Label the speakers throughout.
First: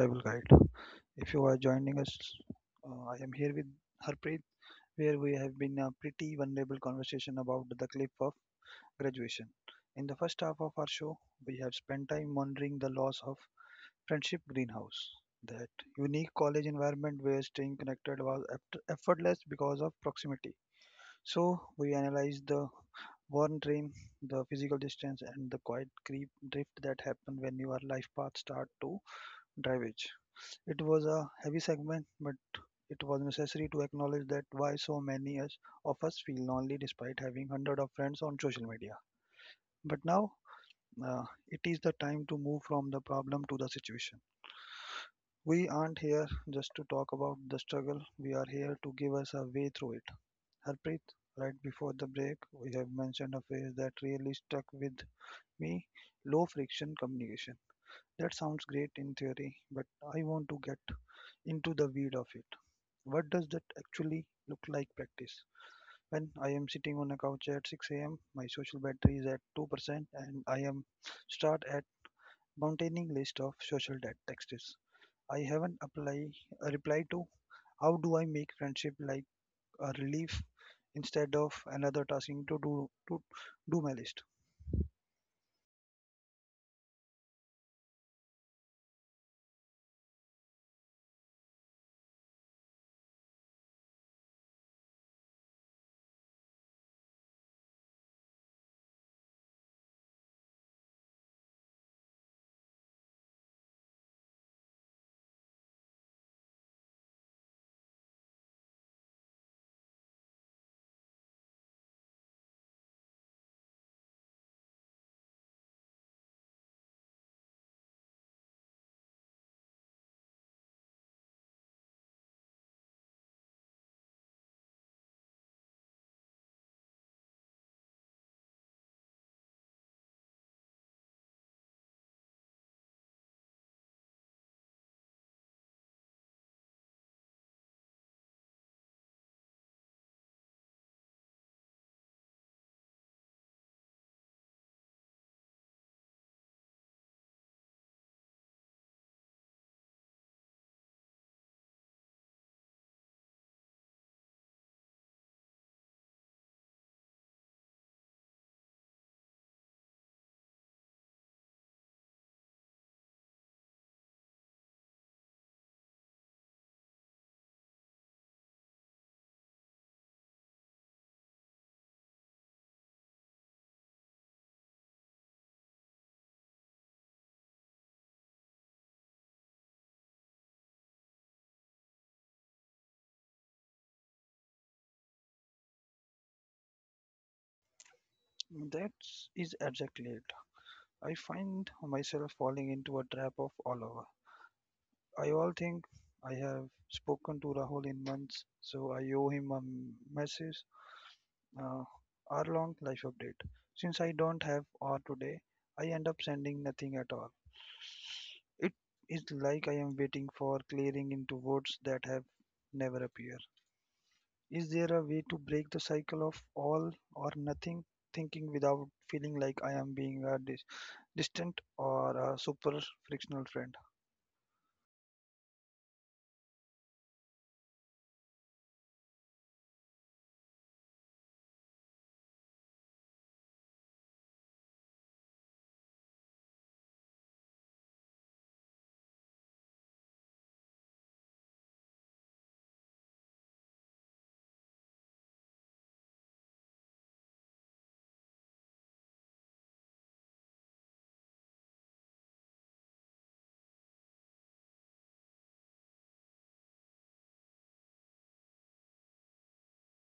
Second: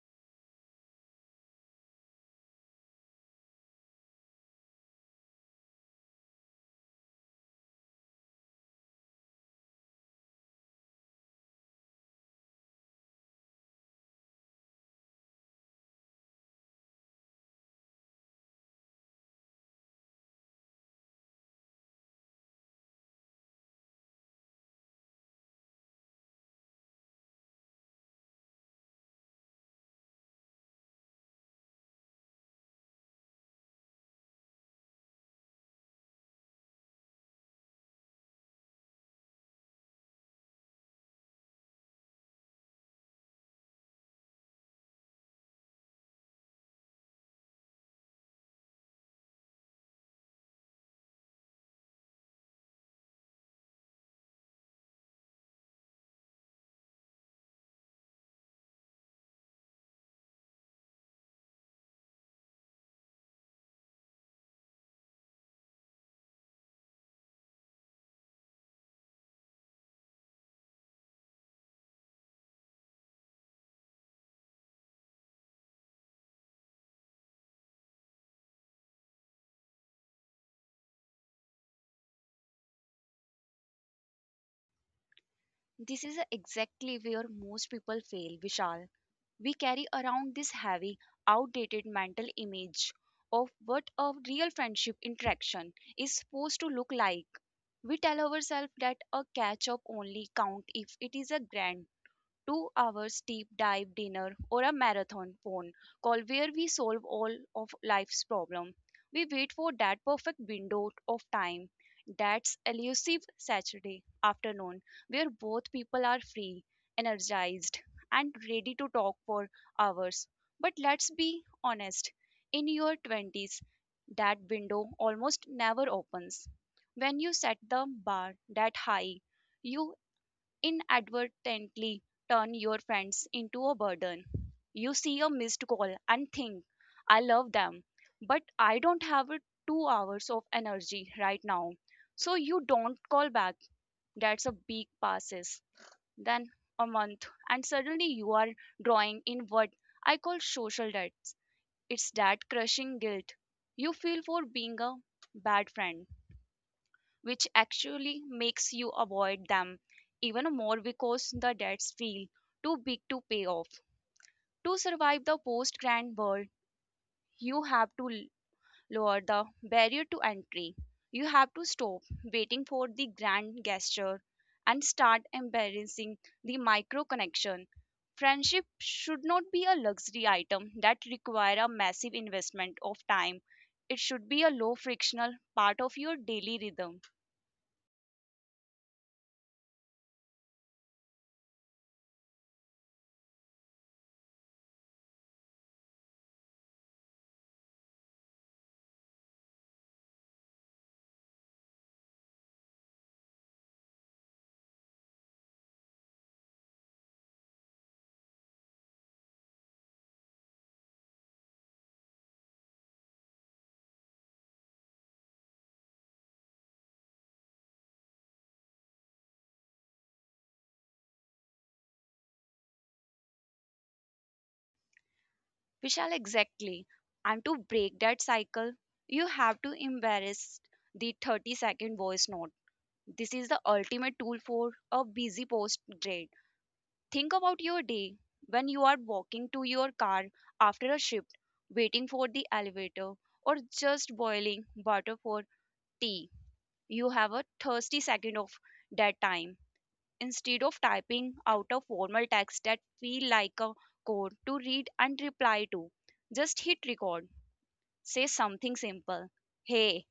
Speaker 1: Survival Guide. If you are joining us, I am here with Harpreet, where we have been a pretty vulnerable conversation about the cliff of graduation. In the first half of our show, we have spent time monitoring the loss of Friendship Greenhouse, that unique college environment where staying connected was effortless because of proximity. So we analyze the worn dream, the physical distance, and the quiet creep drift that happen when your life path start to diverge. It was a heavy segment, but it was necessary to acknowledge that why so of us feel lonely despite having hundred of friends on social media. But now it is the time to move from the problem to the situation. We aren't here just to talk about the struggle. We are here to give us a way through it. Harpreet, right before the break, we have mentioned a phrase that really stuck with me, low friction communication. That sounds great in theory, but I want to get into the weed of it. What does that actually look like practice? When I am sitting on a couch at 6 a.m., my social battery is at 2%, and I am start at mountaining list of social debt texts. I haven't apply a reply to how do I make friendship like a relief instead of another tasking to do my list.
Speaker 2: This is exactly where most people fail, Vishal. We carry around this heavy, outdated mental image of what a real friendship interaction is supposed to look like. We tell ourselves that a catch up only count if it is a grand 2 hours deep dive dinner or a marathon phone call where we solve all of life's problem. We wait for that perfect window of time, that's elusive saturday afternoon where both people are free, energized, and ready to talk for hours. But let's be honest, in your 20s that window almost never opens. When you set the bar that high, you inadvertently turn your friends into a burden. You see a missed call and think, I love them, but I don't have a 2 hours of energy right now. So you don't call back. That's a week passes, then a month, and suddenly you are drawing in what I call social debts. It's that crushing guilt you feel for being a bad friend, which actually makes you avoid them even more because the debts feel too big to pay off. To survive the post grant world, you have to lower the barrier to entry. You have to stop waiting for the grand gesture and start embracing the micro connection. Friendship should not be a luxury item that require a massive investment of time. It should be a low frictional part of your daily rhythm.
Speaker 1: That is exactly it. I find myself falling into a trap of all over. I all think I have spoken to Rahul in months, so I owe him a message, uh, hour-long life update. Since I don't have hour today, I end up sending nothing at all. It is like I am waiting for clearing into words that have never appeared. Is there a way to break the cycle of all or nothing thinking without feeling like I am being a distant or a super frictional friend?
Speaker 2: Vishal, exactly. And to break that cycle, you have to embrace the 30-second voice note. This is the ultimate tool for a busy post grad. Think about your day when you are walking to your car after a shift, waiting for the elevator, or just boiling water for tea. You have a 30 second of that time. Instead of typing out a formal text that feel like a code to read and reply to, just hit record. Say something simple. Hey,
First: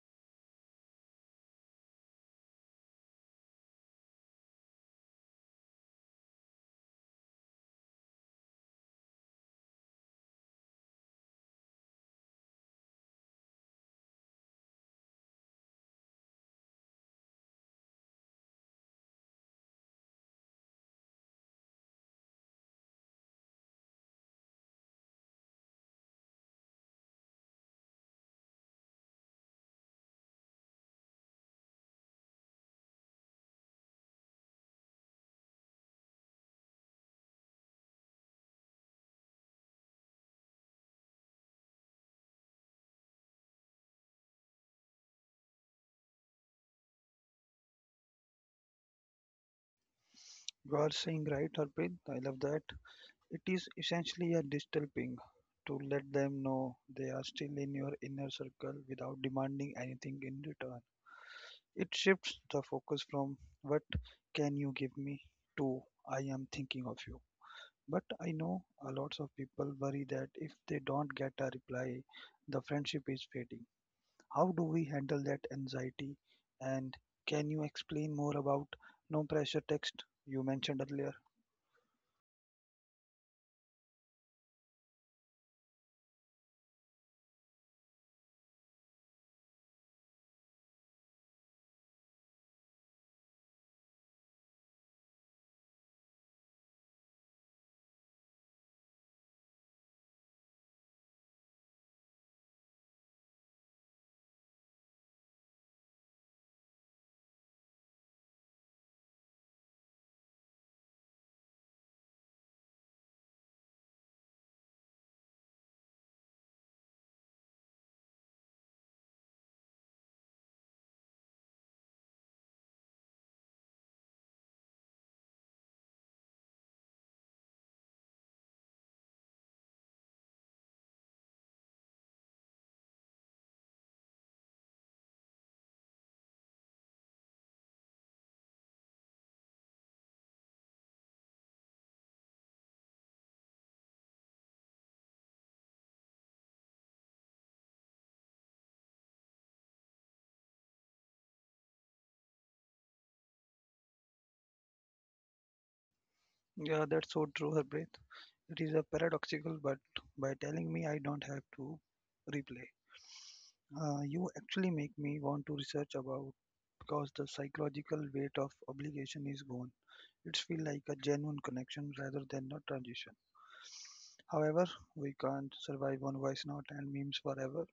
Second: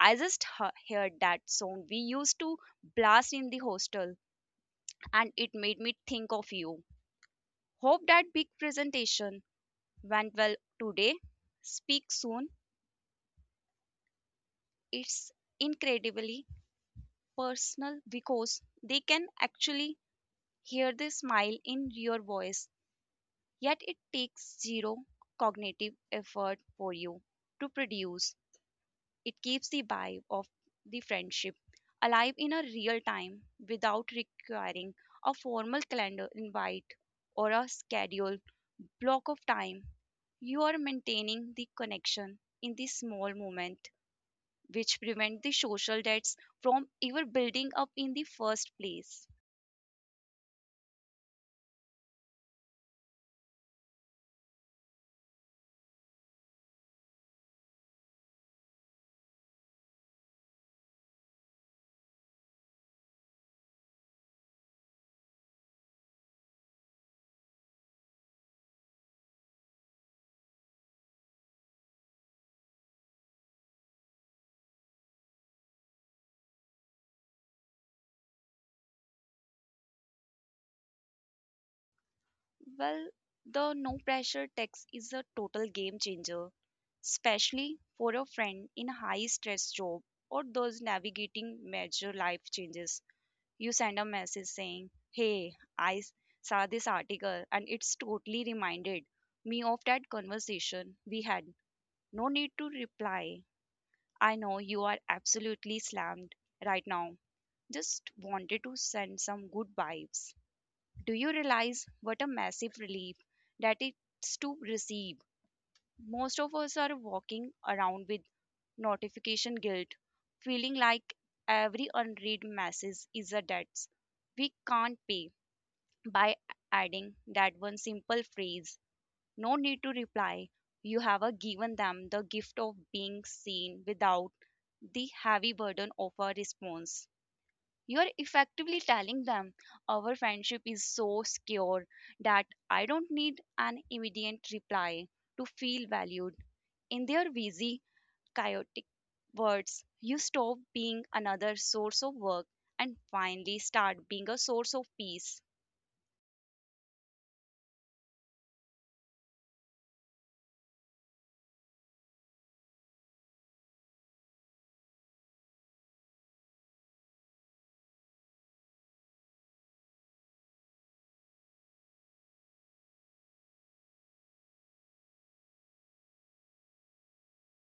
Speaker 2: I just heard that song we used to blast in the hostel and it made me think of you. Hope that big presentation went well today. Speak soon. It's incredibly personal because they can actually hear the smile in your voice, yet it takes zero cognitive effort for you to produce. It keeps the vibe of the friendship alive in a real time without requiring a formal calendar invite or a scheduled block of time. You are maintaining the connection in the small moment, which prevent the social debts from ever building up in the first place.
Speaker 1: You are saying right, Harpreet. I love that. It is essentially a digital ping to let them know they are still in your inner circle without demanding anything in return. It shifts the focus from what can you give me to I am thinking of you. But I know a lots of people worry that if they don't get a reply, the friendship is fading. How do we handle that anxiety? And can you explain more about no pressure text you mentioned earlier?
Speaker 2: Well, the no pressure text is a total game changer, especially for a friend in a high stress job or those navigating major life changes. You send a message saying, Hey, I saw this article and it's totally reminded me of that conversation we had. No need to reply. I know you are absolutely slammed right now. Just wanted to send some good vibes. Do you realize what a massive relief that it's to receive? Most of us are walking around with notification guilt, feeling like every unread message is a debt we can't pay. By adding that one simple phrase, no need to reply, you have given them the gift of being seen without the heavy burden of a response. You're effectively telling them our friendship is so secure that I don't need an immediate reply to feel valued. In their busy, chaotic words, you stop being another source of work and finally start being a source of peace.
Speaker 1: Yeah, that's so true, Harbreath. It is a paradoxical, but by telling me I don't have to replay, you actually make me want to research about because the psychological weight of obligation is gone. It feels like a genuine connection rather than a transition. However, we can't survive on voice note and memes forever.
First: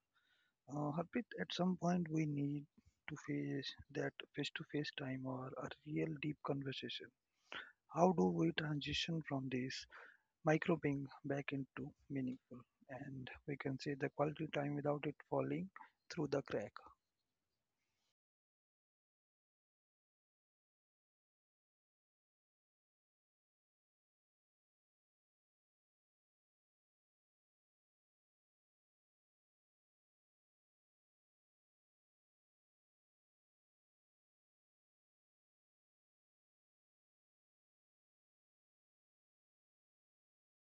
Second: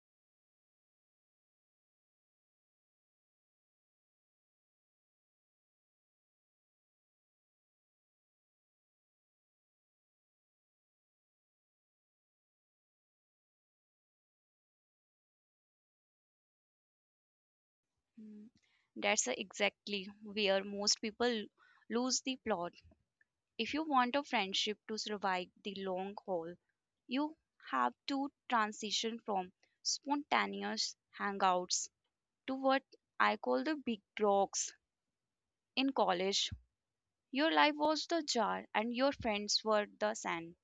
Speaker 1: Harpreet, at some point we need to face that face-to-face time or a real deep conversation. How do we transition from this micro ping back into meaningful? And we can say the quality time without it falling through the crack.
Speaker 2: Mm, that's exactly where most people lose the plot. If you want a friendship to survive the long haul, you have to transition from spontaneous hangouts to what I call the big rocks. In college, your life was the jar and your friends were the sand.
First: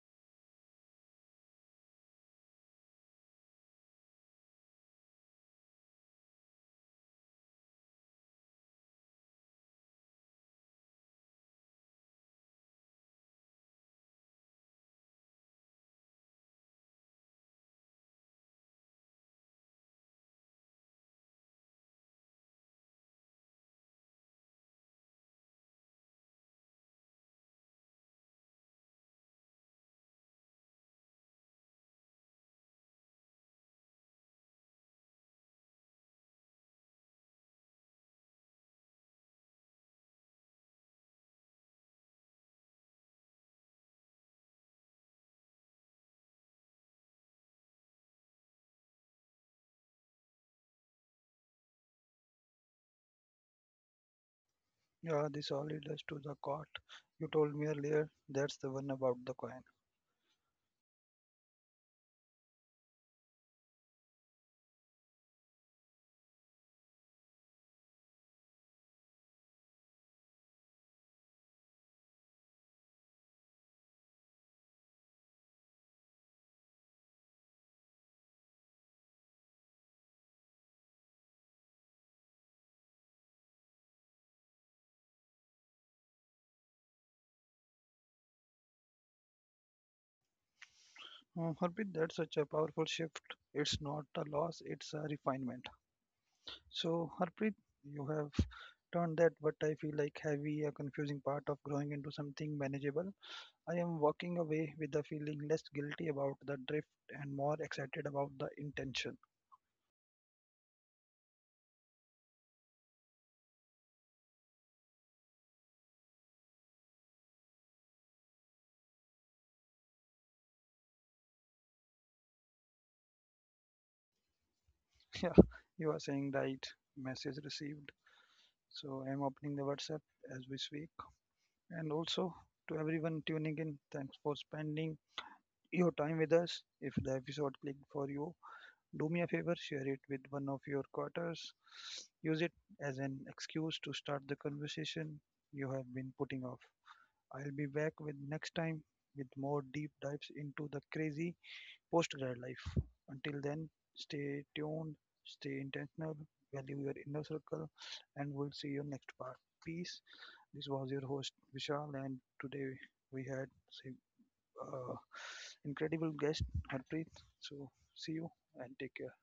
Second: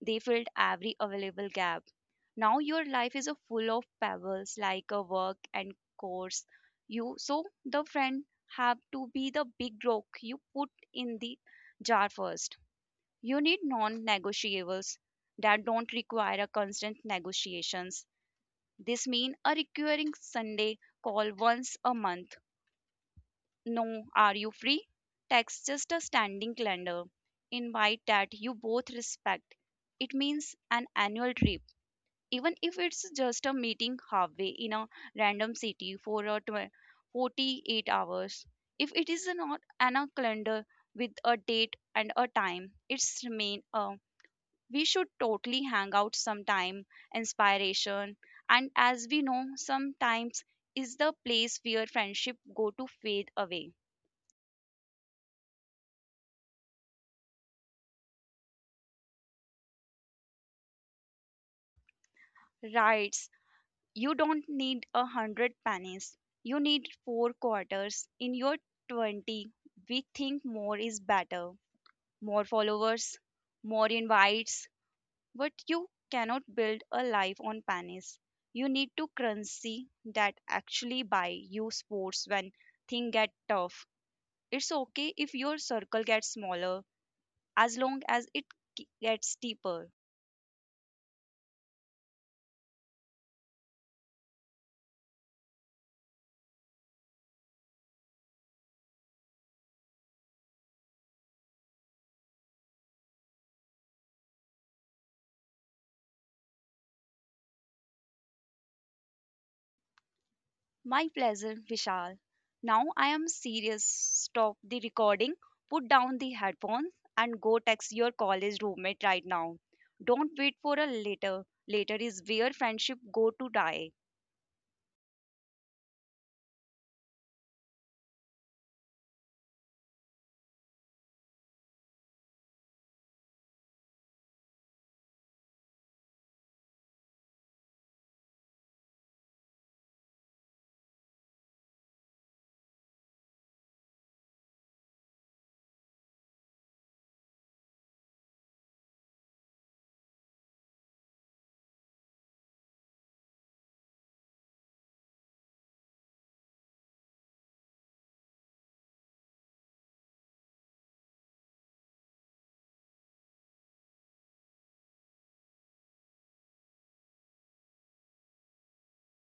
Speaker 2: They filled every available gap. Now your life is a full of pebbles like a work and course. You so the friend have to be the big rock you put in the jar first. You need non negotiables that don't require a constant negotiations. This means a recurring Sunday call once a month. No, are you free? Text just a standing calendar. Invite that you both respect. It means an annual trip, even if it's just a meeting halfway in a random city for a 48 hours. If it is not an a calendar with a date and a time, it's remain a we should totally hang out sometime inspiration, and as we know, sometimes is the place where friendship go to fade away.
Speaker 1: Yeah, this all leads us to the quote you told me earlier. That's the one about the coin.
Speaker 2: Writes you don't need 100 pennies, you need four quarters. In your 20 we think more is better, more followers, more invites, but you cannot build a life on pennies. You need to currency that actually buy you sports when things get tough. It's okay if your circle gets smaller as long as it gets deeper.
Speaker 1: Harpreet, that's such a powerful shift. It's not a loss, it's a refinement. So, Harpreet, you have turned that what I feel like heavy, a confusing part of growing into something manageable. I am walking away with the feeling less guilty about the drift and more excited about the intention.
Speaker 2: My pleasure, Vishal. Now I am serious. Stop the recording, put down the headphones, and go text your college roommate right now. Don't wait for a later. Later is where friendship go to die.
Speaker 1: Yeah, you are saying right. Message received. So, I am opening the WhatsApp as we speak. And also, to everyone tuning in, thanks for spending your time with us. If the episode clicked for you, do me a favor, share it with one of your quarters. Use it as an excuse to start the conversation you have been putting off. I'll be back with next time with more deep dives into the crazy post-grad life. Until then, stay tuned, stay intentional, value your inner circle, and we'll see you next part. Peace. This was your host Vishal, and today we had an uh, incredible guest Harpreet. So see you and take care.